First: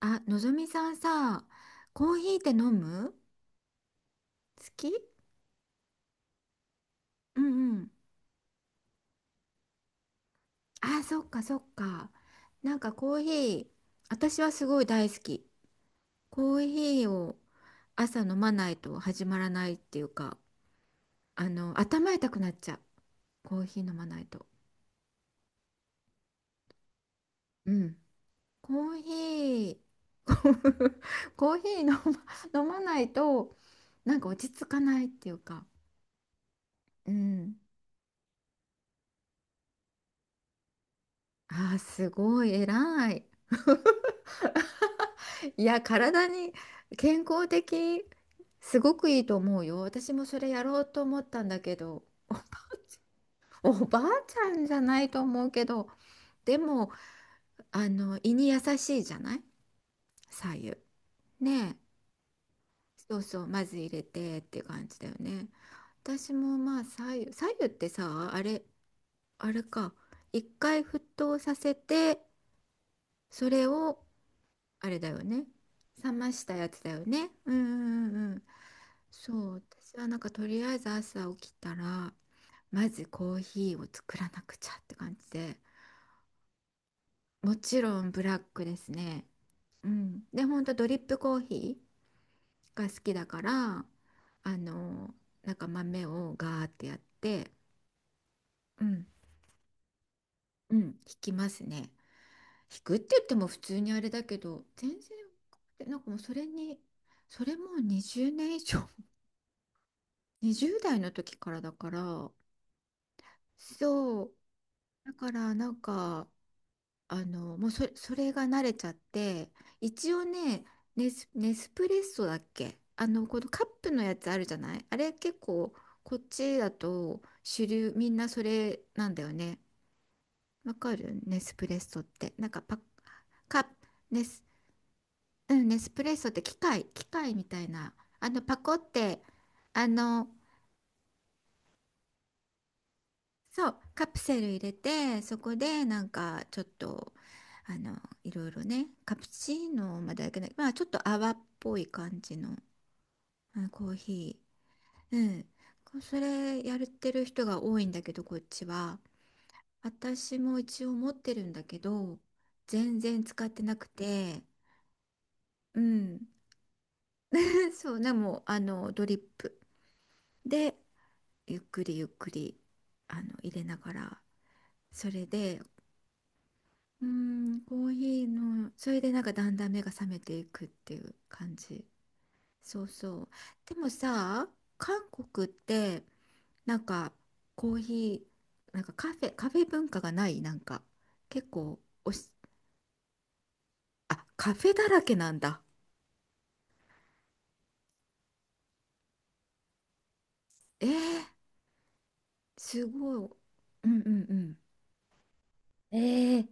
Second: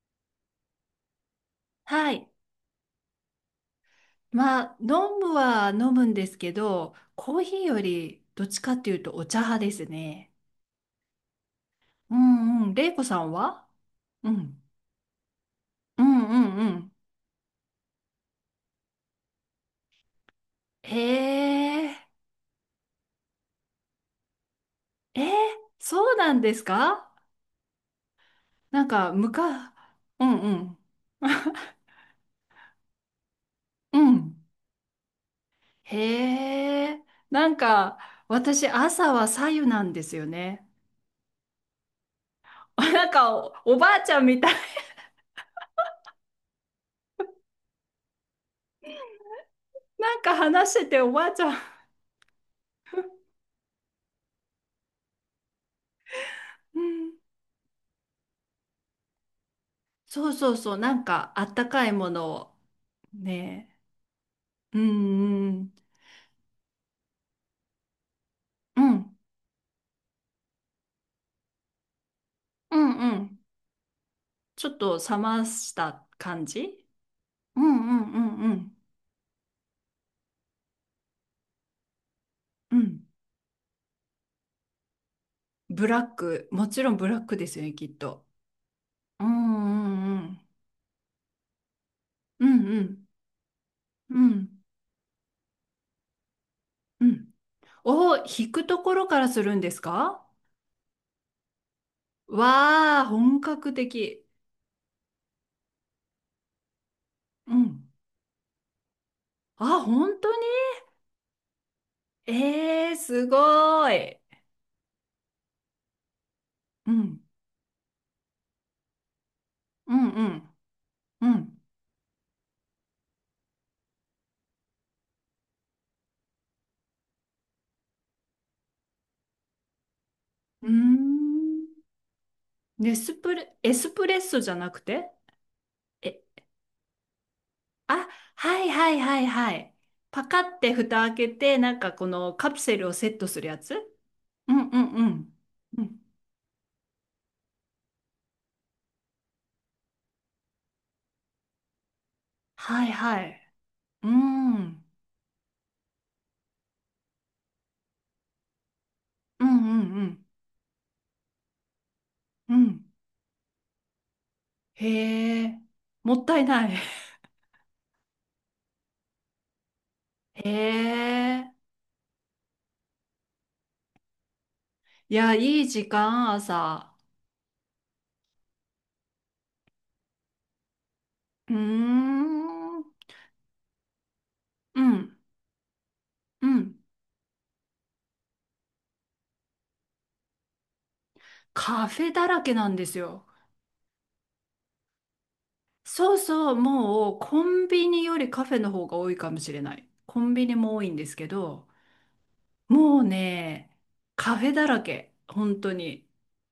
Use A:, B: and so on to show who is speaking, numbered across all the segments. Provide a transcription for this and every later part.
A: あ、のぞみさんさ、コ
B: は
A: ー
B: い。
A: ヒーって飲む？
B: ま
A: 好
B: あ、飲
A: き？
B: むは飲むんですけど、コ
A: う
B: ーヒー
A: んう
B: よ
A: ん。
B: りどっちかっていうとお茶派ですね。
A: あ、そっかそっか。
B: うんうん。
A: なんか
B: れいこ
A: コ
B: さ
A: ーヒ
B: んは？
A: ー、
B: う
A: 私は
B: ん。
A: すごい大好き。
B: うんう
A: コ
B: ん
A: ー
B: うん。
A: ヒーを朝飲まないと始まらないっていうか、
B: へえ。
A: 頭痛くなっちゃう。コーヒー飲まないと。
B: えー、そうなんですか？
A: うん。コ
B: なん
A: ーヒ
B: か、
A: ー、
B: う
A: コ
B: んうん。
A: ー コーヒー 飲ま、飲まないと、
B: う
A: なんか
B: ん。
A: 落ち着かないっていうか。
B: へえ。
A: う
B: な
A: ん。
B: んか、私、朝は白湯なんですよね。
A: あー、すごい
B: な
A: 偉
B: ん
A: い。
B: かおばあちゃんみたい。
A: いや、体に健康的、すごくいいと思うよ。私
B: なん
A: も
B: か
A: それや
B: 話
A: ろ
B: し
A: う
B: てて
A: と
B: お
A: 思
B: ば
A: っ
B: あち
A: たん
B: ゃ
A: だ
B: ん。
A: けど、おばあちゃんじゃないと思うけど、で
B: う
A: も、
B: ん。
A: 胃に優しいじゃない、
B: そうそ
A: 白
B: うそう、
A: 湯。
B: なんかあ
A: ね
B: った
A: え。
B: かいものを
A: そうそう、ま
B: ね、
A: ず入れてって
B: う
A: 感じだよ
B: ん
A: ね。
B: うん、
A: 私もまあ白湯、白湯ってさ、あれ、
B: うん
A: あれか。一回沸騰させて、
B: うんうん、
A: それを、
B: ちょっ
A: あれ
B: と
A: だ
B: 冷
A: よ
B: ま
A: ね。
B: した
A: 冷ま
B: 感
A: したやつ
B: じ。
A: だよね。うんう
B: うんう
A: んう
B: ん
A: ん
B: う
A: うん。
B: んうん
A: そう、私はなんかとりあえず朝起きたら、
B: う
A: ま
B: ん。
A: ずコーヒーを作らなくちゃって感じで、
B: ブラック、もちろんブラックで
A: も
B: すよね、
A: ち
B: きっ
A: ろんブ
B: と。
A: ラックですね。
B: う
A: う
B: んう
A: ん。
B: ん
A: で、ほんとドリップコーヒ
B: うん、う
A: ー
B: んう
A: が好
B: ん
A: きだから、
B: うん
A: あの、なんか豆をガーってやっ
B: うん。
A: て、
B: 引くと
A: う
B: こ
A: ん、
B: ろからするんですか？
A: うん、引きますね。引くっ
B: わあ、
A: て言って
B: 本
A: も普
B: 格
A: 通にあれだ
B: 的。
A: けど、全然、でなんかもうそれに、そ
B: う
A: れもう
B: ん。
A: 20年以上、
B: あ、本当に？
A: 20代の時からだから、
B: えー、すごい。
A: そう。だからなんか、
B: うん
A: もうそれが慣れちゃって、
B: うん
A: 一
B: う
A: 応
B: ん
A: ね、ネス、
B: う
A: ネ
B: ん。
A: スプレッソだっけ、このカップのやつあるじゃない、あれ結構、こっちだと主流、みんなそれなんだよね。
B: うー
A: わかる？ネスプレッ
B: ん。
A: ソって。なんかパッ、
B: ネスプレ、
A: カップ、
B: エスプレッ
A: ネ
B: ソ
A: ス、
B: じゃなくて？
A: うん、ネスプレッ
B: え、
A: ソって機械みたいな。
B: あ、
A: パ
B: はい
A: コっ
B: はいは
A: て、
B: いはい。
A: あ
B: パ
A: の、
B: カって蓋開けて、なんかこのカプセルをセットするや
A: そ
B: つ？
A: う、カプセル
B: う
A: 入
B: ん
A: れ
B: うんう
A: て、そ
B: ん。
A: こ
B: う
A: でな
B: ん。
A: んかちょっと、あの、いろいろね、カプチーノまではいけない、まあちょっと泡っぽい感じの、
B: はいはい。
A: コー
B: う
A: ヒ
B: ん。うん
A: ー。うん。こそれやってる人が多いんだけど、こっちは。
B: うんうん
A: 私も一応持ってるんだけど、
B: うん。
A: 全然使ってなくて、
B: へえ。
A: う
B: も
A: ん。
B: ったいない。
A: そうね、でも、ドリップ
B: へ
A: で、
B: え。
A: ゆっくりゆっくり、入れながら、そ
B: い
A: れ
B: や、
A: で
B: いい時間、朝。
A: うん、コーヒーの、それでなんかだんだん目が覚めていくっていう
B: う
A: 感
B: ー
A: じ。そ
B: ん。
A: うそう。でもさ、
B: う
A: 韓
B: ん。
A: 国って
B: う
A: な
B: ん。
A: んかコーヒー、カフェ文化がないなんか結構、
B: カフ
A: お
B: ェだ
A: し、
B: らけなんですよ。
A: あ、カフェだらけなんだ。
B: そうそう、もうコンビニよりカフェの方が多いかもしれない。コンビニも多
A: え
B: いんです
A: ー、
B: けど、
A: す
B: もう
A: ごい。
B: ね、
A: うんう
B: カフェ
A: ん
B: だらけ、本当
A: うん。
B: に。
A: えー、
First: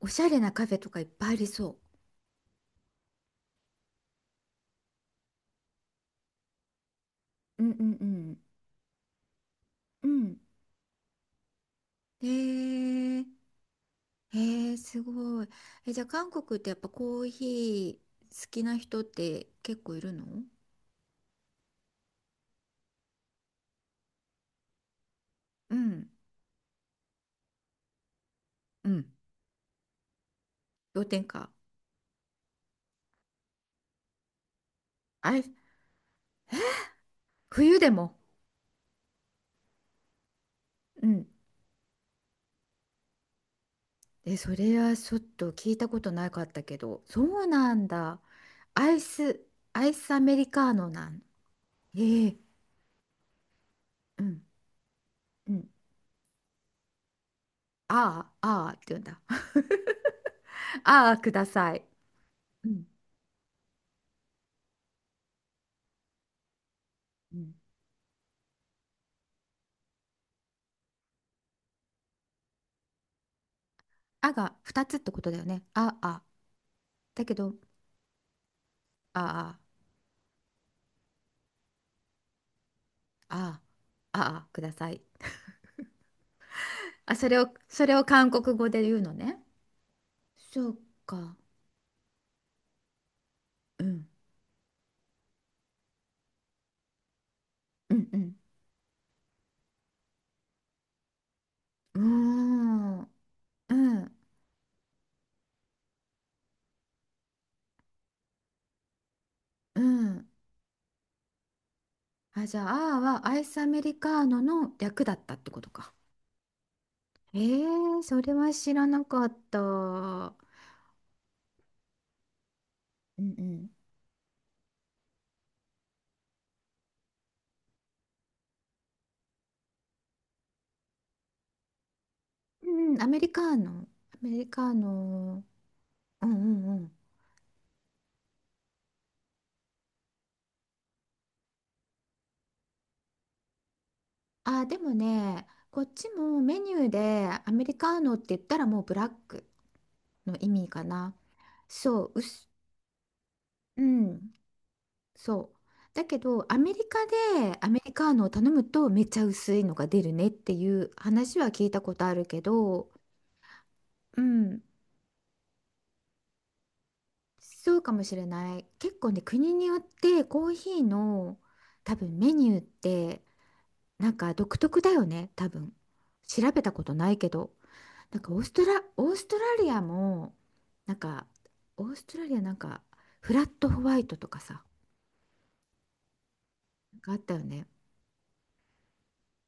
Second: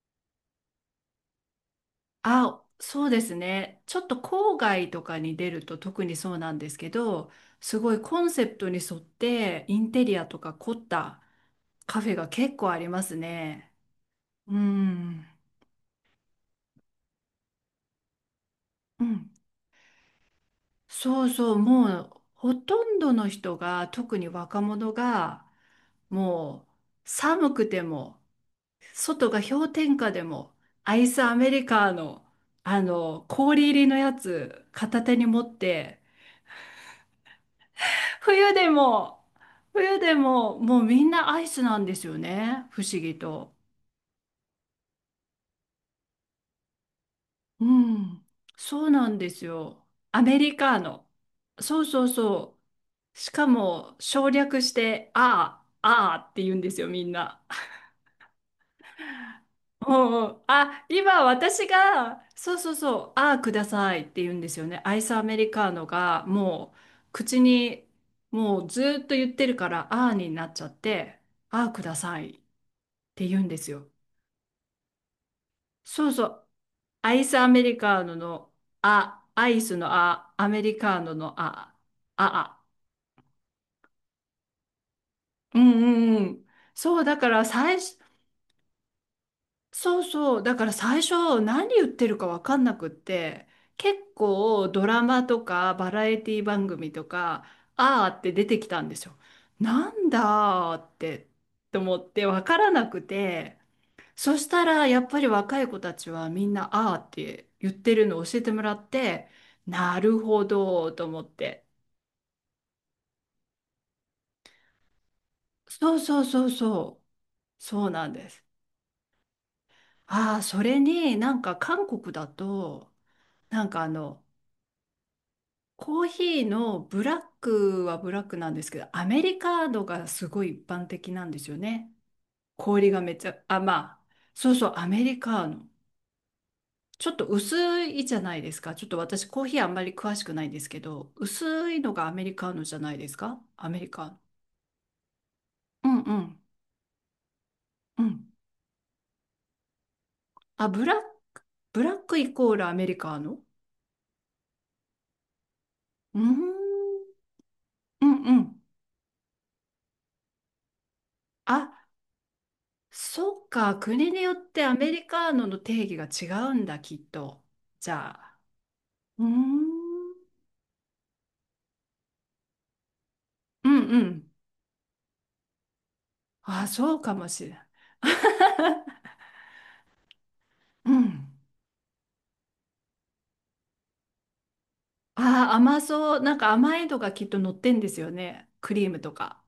A: おしゃれなカフェとかいっぱいありそ
B: あ、そうですね。ちょっと郊外とかに出ると特にそうなんですけど、
A: う。うん
B: す
A: う
B: ご
A: ん
B: い
A: う
B: コン
A: ん。
B: セプトに沿ってインテ
A: う
B: リア
A: ん。
B: とか凝ったカフェ
A: え
B: が結構あります
A: ー、
B: ね。う
A: へえ、す
B: ん。
A: ごい。え、じゃあ韓国ってやっぱコーヒー好きな人っ
B: うん。
A: て結構いるの？
B: そうそう、もうほとんどの人が、特に若者が、
A: うん、
B: もう寒くても、
A: うん。
B: 外が氷点下でもア
A: 氷
B: イ
A: 点
B: スアメ
A: 下。
B: リカーの、あの氷入りのやつ片手に
A: あ
B: 持
A: れ、
B: って、
A: 冬でも。
B: 冬でも、冬でももうみ
A: う
B: ん
A: ん。
B: なアイスなんですよね、不思議と。
A: え、それはちょっと聞いたことなかったけど、そう
B: う
A: なんだ。
B: ん。そ
A: ア
B: う
A: イ
B: なんで
A: ス、
B: す
A: ア
B: よ、
A: イスア
B: ア
A: メ
B: メ
A: リ
B: リ
A: カー
B: カー
A: ノな
B: ノ。
A: ん。
B: そうそう
A: ええ、
B: そう、しかも
A: う
B: 省
A: ん、
B: 略して
A: う
B: あ
A: ん。
B: あああって言うんですよ、みんな。
A: ああ、ああって言うんだ。
B: うんうん、あ、
A: ああ、
B: 今
A: くだ
B: 私
A: さい。
B: が、そう
A: う
B: そう
A: ん、
B: そう、ああ、くださいって言うんですよね。アイスアメリカーノがもう
A: う
B: 口
A: ん。
B: に、もうずーっと言ってるから、ああになっちゃって、ああ、くださいって言うんですよ。
A: あが2つってことだよね。あ
B: そう
A: あ。
B: そう、ア
A: だ
B: イ
A: け
B: スア
A: ど、
B: メリカーノのあ、ア
A: あ
B: イスのあ、アメリカーノのあ、あ、あ。
A: あ、ああ、ああ、ください。
B: うんうんうん。そう、
A: あ、
B: だ
A: そ
B: か
A: れ
B: ら
A: を、
B: 最
A: それ
B: 初、
A: を韓国語で言うのね。
B: そうそう。だか
A: そ
B: ら
A: う
B: 最
A: か。
B: 初何言ってるかわかんなくって、
A: う
B: 結
A: ん。
B: 構ドラマとかバラエティ番組とか、
A: う
B: あー
A: んう
B: って
A: ん。
B: 出てきたんですよ。なんだーって、と思って
A: う
B: わからな
A: ー
B: く
A: ん。
B: て、
A: うん。
B: そしたらやっぱり若い子たちはみんなあーって言ってるのを教えてもらって、
A: う
B: なる
A: ん。
B: ほどーと思って。
A: あ、じゃあ、あーはアイスアメリカーノの略だったってことか。
B: そうそうそうそ
A: え
B: う。そう
A: ー、
B: なん
A: そ
B: で
A: れ
B: す。
A: は知らなかった。うん
B: ああ、それになんか韓国だと、
A: う
B: な
A: ん。
B: んかあの、コーヒーのブラックはブラックなんですけど、アメリカードがすごい一般的なんですよね。氷
A: う
B: が
A: ん、ア
B: めっ
A: メ
B: ち
A: リ
B: ゃ、
A: カー
B: あ、
A: ノ。
B: まあ、
A: アメリ
B: そうそ
A: カ
B: う、
A: ー
B: アメリ
A: ノ。
B: カーノ。
A: うんうんうん。
B: ちょっと薄いじゃないですか。ちょっと私、コーヒーあんまり詳しくないんですけど、薄いのがアメリカーノじゃないですか。アメリカーノ。
A: あ、でもね、こ
B: う
A: っ
B: ん
A: ち
B: う
A: も
B: ん
A: メニューでアメリカー
B: う
A: ノって
B: ん。
A: 言ったらもうブラックの意味
B: あ、
A: か
B: ブラッ
A: な。
B: ク、ブラッ
A: そう、
B: クイコールアメリカーノ？
A: うん。そう。だけ
B: うー
A: ど、アメリカ
B: ん、
A: でアメリ
B: う
A: カー
B: ん
A: ノを
B: う
A: 頼
B: ん。
A: むとめっちゃ薄いのが出るねっていう話は聞い
B: あ、
A: たことあるけど、
B: そっか。国
A: う
B: によっ
A: ん、
B: てアメリカーノの定義が違うんだ、きっと。
A: そうか
B: じ
A: もし
B: ゃ
A: れ
B: あ。
A: ない。結構ね、
B: うー
A: 国によって
B: ん。
A: コーヒーの多分メニューって
B: うんう
A: なん
B: ん。
A: か独特だよね、多分。調べ
B: あ、
A: たこと
B: そう
A: な
B: か
A: い
B: も
A: け
B: しれ
A: ど。
B: ない。
A: オーストラリアも、
B: う
A: なんか、
B: ん。
A: オーストラリアなんか、フラットホワイトとかさ、
B: あ、甘そう。なんか甘い
A: な
B: の
A: んか
B: が
A: あっ
B: きっ
A: た
B: と
A: よ
B: 乗っ
A: ね。
B: てんですよね。クリームとか。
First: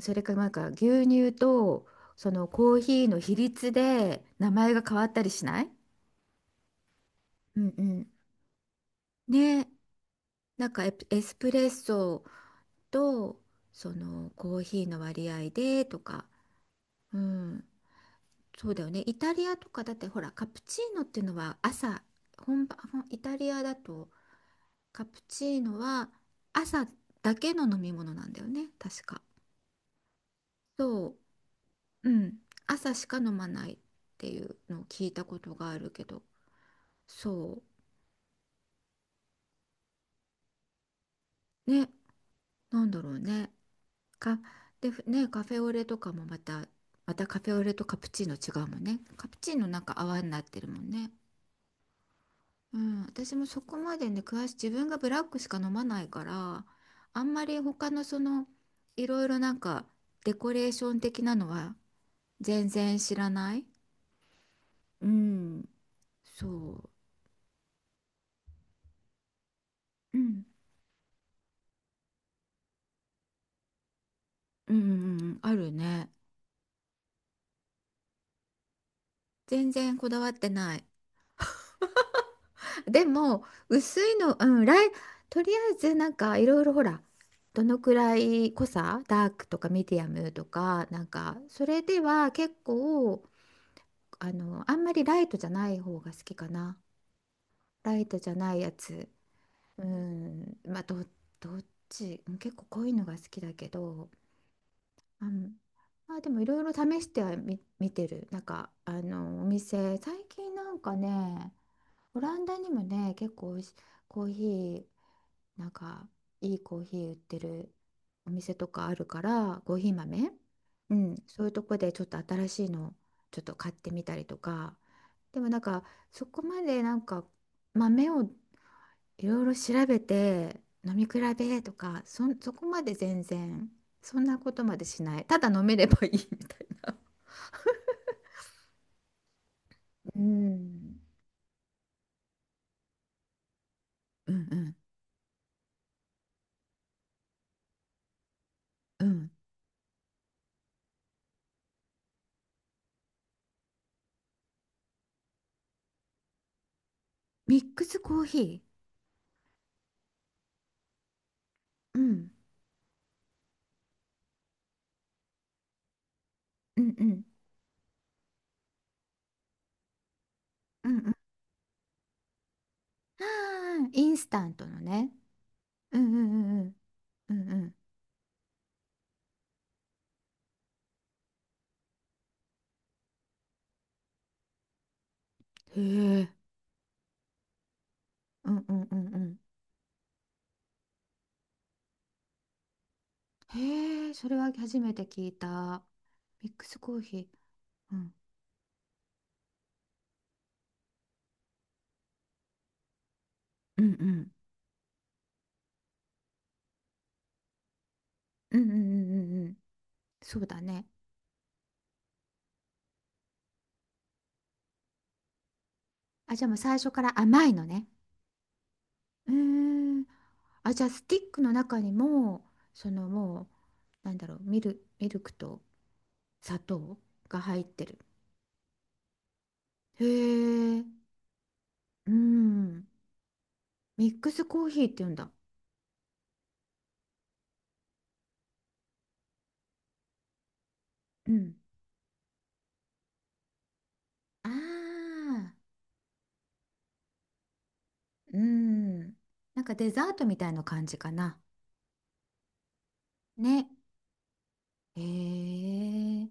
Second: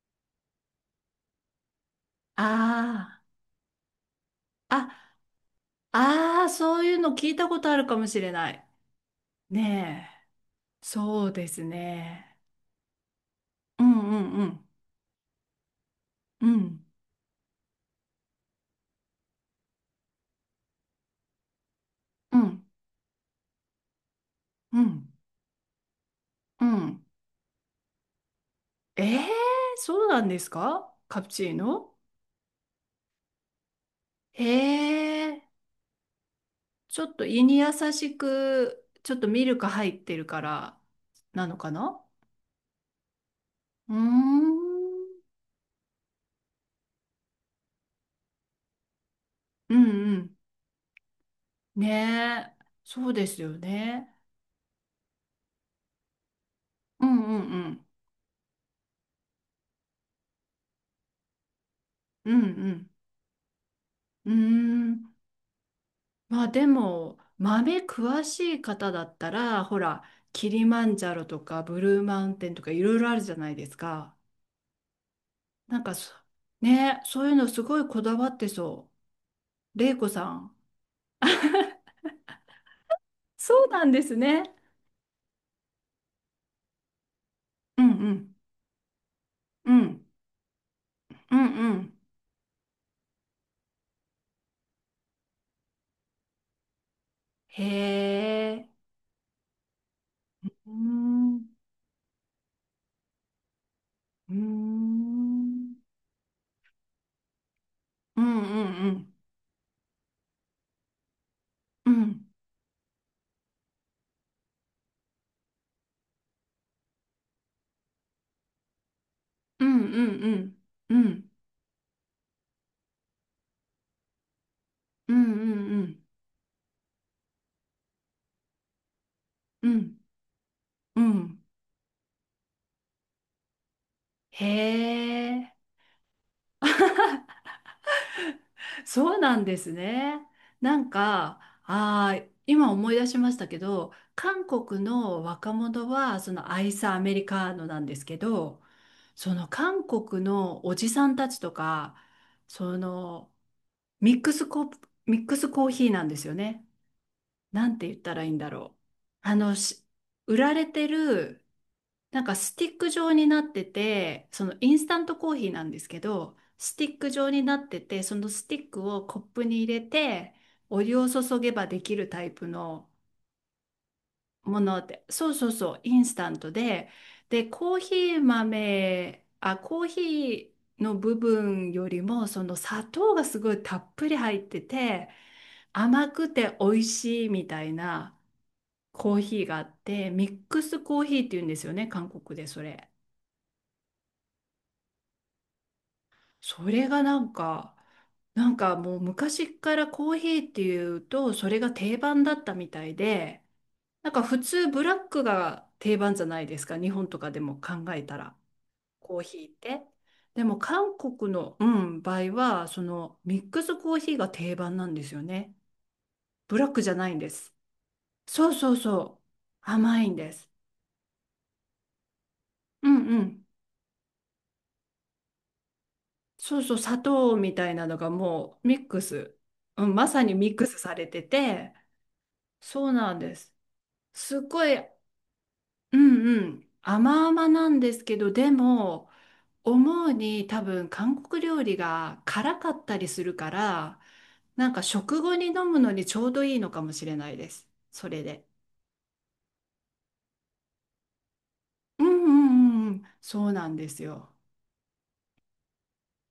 A: それからなんか牛乳とそのコーヒーの
B: あ
A: 比率で名前
B: あ。
A: が変
B: あ、
A: わったりしない？
B: ああ、そういうの聞いた
A: う
B: こと
A: ん
B: あ
A: う
B: るかも
A: ん。
B: しれない。
A: ね、
B: ね
A: なんか
B: え。
A: エ
B: そう
A: ス
B: で
A: プ
B: す
A: レッソ
B: ね。
A: と
B: う
A: そ
B: んう
A: の
B: んう
A: コー
B: ん。
A: ヒーの割合でとか、
B: うん
A: うん、そうだよね。イタリアとかだってほらカプチーノっていうのは朝、
B: うん
A: 本場、ほんイタリアだと
B: う
A: カ
B: ん
A: プチーノは
B: う
A: 朝
B: ん。
A: だけの飲み物なんだよね、確
B: え
A: か。
B: え、そうなんですか、
A: そ
B: カプチーノ？
A: う、うん、朝しか飲まないっていうのを聞いた
B: へ。
A: こ
B: え。
A: とがあるけど。
B: ちょっと胃に
A: そ
B: 優しく、ちょっとミルク入ってるからなの
A: う
B: か
A: ね、
B: な？
A: なんだろうね、
B: うー
A: かでふ
B: ん。
A: ねカフェオレとかもまた、またカフェオレとカプチーノ違うもんね、カプチーノ
B: う
A: なん
B: ん
A: か
B: う
A: 泡に
B: ん。
A: なってるもんね。
B: ねえ。
A: うん、
B: そうで
A: 私
B: す
A: も
B: よ
A: そこまで
B: ね。
A: ね詳しい、自分がブラックしか飲まないから、
B: う
A: あ
B: ん
A: ん
B: うん
A: まり
B: うん。
A: 他のそのいろいろなんかデコレーション的なのは
B: う
A: 全
B: ん
A: 然知らない。
B: うん。うー
A: う
B: ん。
A: ん、
B: ま
A: そ
B: あで
A: う、
B: も、豆詳しい方だったら、ほら、
A: うん
B: キリマンジャロとかブルーマウンテンとかいろいろあるじゃないですか。
A: うんうんうん、ある
B: なんか
A: ね。
B: ねえ、そういうのすごいこだわってそ
A: 全
B: う。玲
A: 然
B: 子
A: こだわ
B: さ
A: って
B: ん。
A: ない。でも、
B: そうなん
A: 薄
B: で
A: い
B: す
A: の、
B: ね。
A: うん、とりあえずなんかいろいろほら、どの
B: うん
A: く
B: う
A: ら
B: ん。
A: い濃さ、ダークとか
B: う
A: ミディ
B: ん。
A: アムとか、なん
B: う
A: か、
B: ん
A: そ
B: う
A: れ
B: ん。
A: では結構、あんまりライトじゃない方が好きかな。
B: へ
A: ライトじゃない
B: え。
A: やつ。うん、
B: うー
A: まあ、ど、
B: ん、う
A: どっち、うん結構濃いのが好きだけど、
B: ー
A: うん、
B: ん、
A: まあでもいろいろ試しては見て
B: う
A: る。
B: ん
A: な
B: う
A: んか、
B: んうん。
A: お店、最近なんかね、
B: う
A: オ
B: ん
A: ランダにもね、結構おいし、コーヒー、なんかいいコーヒー売ってるお店とかあるから、
B: う
A: コー
B: ん
A: ヒー
B: うん
A: 豆、
B: うん。
A: う
B: う
A: ん、
B: ん
A: そういうとこでちょっと新しいのちょっと買ってみたりとか。
B: うん
A: でもなんか
B: うん
A: そこまでなんか豆をいろいろ
B: う
A: 調
B: ん
A: べて飲
B: う
A: み
B: んう
A: 比
B: ん。
A: べとか、そこまで全然そんな
B: へ
A: ことまでしない、ただ
B: え。
A: 飲めればいいみたいな。
B: そうなんです
A: う
B: ね。なん
A: ん、
B: か、今思い出しましたけど、
A: うん
B: 韓
A: うん
B: 国の若者は、そのアイスアメリカーノなんですけど、
A: うん、
B: その韓国のおじさんたちとか、そのミックスコ、ミックスコーヒーなんですよね。
A: ミッ
B: なん
A: ク
B: て言
A: ス
B: った
A: コー
B: らいいんだ
A: ヒ
B: ろう。あの、し売られてる、
A: ー、う
B: なん
A: ん、
B: かスティック状になってて、そのインスタントコーヒーなんですけど、ス
A: う
B: ティ
A: ん
B: ッ
A: う
B: ク
A: ん
B: 状になってて、そのスティックをコップに入れて、お
A: うん
B: 湯を
A: うん、
B: 注げばできるタイプの
A: あーインスタン
B: も
A: トの
B: ので、
A: ね、
B: そうそうそう、イ
A: う
B: ン
A: ん
B: ス
A: う
B: タント
A: んうんうん
B: で、
A: う
B: で、
A: んうん、
B: コーヒー豆、あ、コーヒーの部分よりも、その砂糖がすごいたっぷり入ってて、
A: へ
B: 甘く
A: え、
B: て美味しいみたいな、
A: うんうんうん
B: コ
A: う
B: ー
A: ん、
B: ヒーがあって、ミックスコーヒーって言うんですよね、韓国でそれ。
A: へえ、それは初めて聞いた、ミッ
B: そ
A: クス
B: れ
A: コー
B: が
A: ヒ
B: なんか、
A: ー、うん、
B: もう昔からコーヒーっていうと、それが定番だったみたいで、
A: うんう
B: なんか
A: ん
B: 普通ブラックが定番じゃないですか、日本とかでも考えたら、
A: うんうんうんう
B: コーヒ
A: んう
B: ーっ
A: ん、
B: て。
A: そ
B: で
A: う
B: も
A: だね、
B: 韓国の、うん、場合は、そのミックスコーヒーが定番なんですよね。
A: あじゃあもう
B: ブラッ
A: 最
B: クじ
A: 初
B: ゃ
A: か
B: ない
A: ら
B: んで
A: 甘
B: す。
A: いのね。
B: そうそうそう。
A: うー
B: 甘
A: ん、
B: いんです。
A: あじゃあスティックの中にも
B: う
A: そ
B: ん
A: の
B: う
A: も
B: ん。
A: うなんだろう、ミルクと砂
B: そうそう、
A: 糖
B: 砂糖
A: が
B: み
A: 入っ
B: たい
A: て
B: なの
A: る、
B: がもうミックス、うん、
A: へ
B: まさにミックス
A: え、
B: されてて、
A: うん、
B: そうなんです。
A: ミック
B: すっ
A: スコ
B: ご
A: ー
B: い、
A: ヒーって言うんだ、
B: うんうん、甘々なんですけど、でも、思うに多分韓
A: う
B: 国
A: ん、
B: 料理が辛かったりするから、
A: あ
B: なんか食後に
A: あ
B: 飲
A: ー、
B: むのにちょうどいいのかもしれないです。それ
A: う
B: で。
A: ん。なんかデザートみたいな感じかな。
B: うんうんうんうん、そう
A: ね。
B: なんですよ。
A: へえ。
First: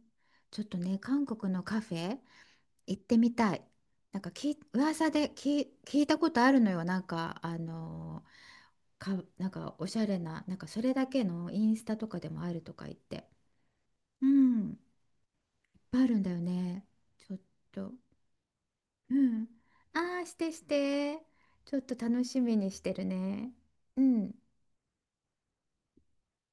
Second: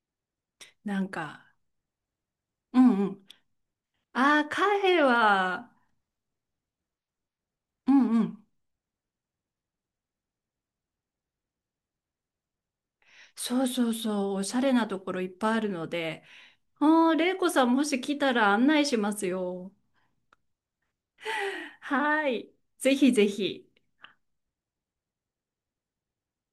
A: ちょっとね、
B: なん
A: 韓
B: か、
A: 国のカフェ
B: うん
A: 行っ
B: う
A: て
B: ん。
A: みたい。なんか
B: ああ、カフェ
A: 噂で
B: は、
A: 聞いたことあるのよ。なんか、あ
B: うん
A: の
B: うん。
A: ー、か、なんかおしゃれな、なんかそれだけのインスタとかでもあるとか言って。
B: そうそう
A: う
B: そう、おしゃ
A: ん。い
B: れ
A: っ
B: なところいっぱいあるの
A: ぱいあるん
B: で、
A: だよね。
B: ああ、
A: ち
B: 玲
A: ょっ
B: 子さんも
A: と。
B: し来たら案内しま
A: う
B: す
A: ん。
B: よ。
A: ああ、してして。ちょ っと楽
B: は
A: し
B: い。
A: みにして
B: ぜ
A: る
B: ひぜ
A: ね。
B: ひ。
A: うん。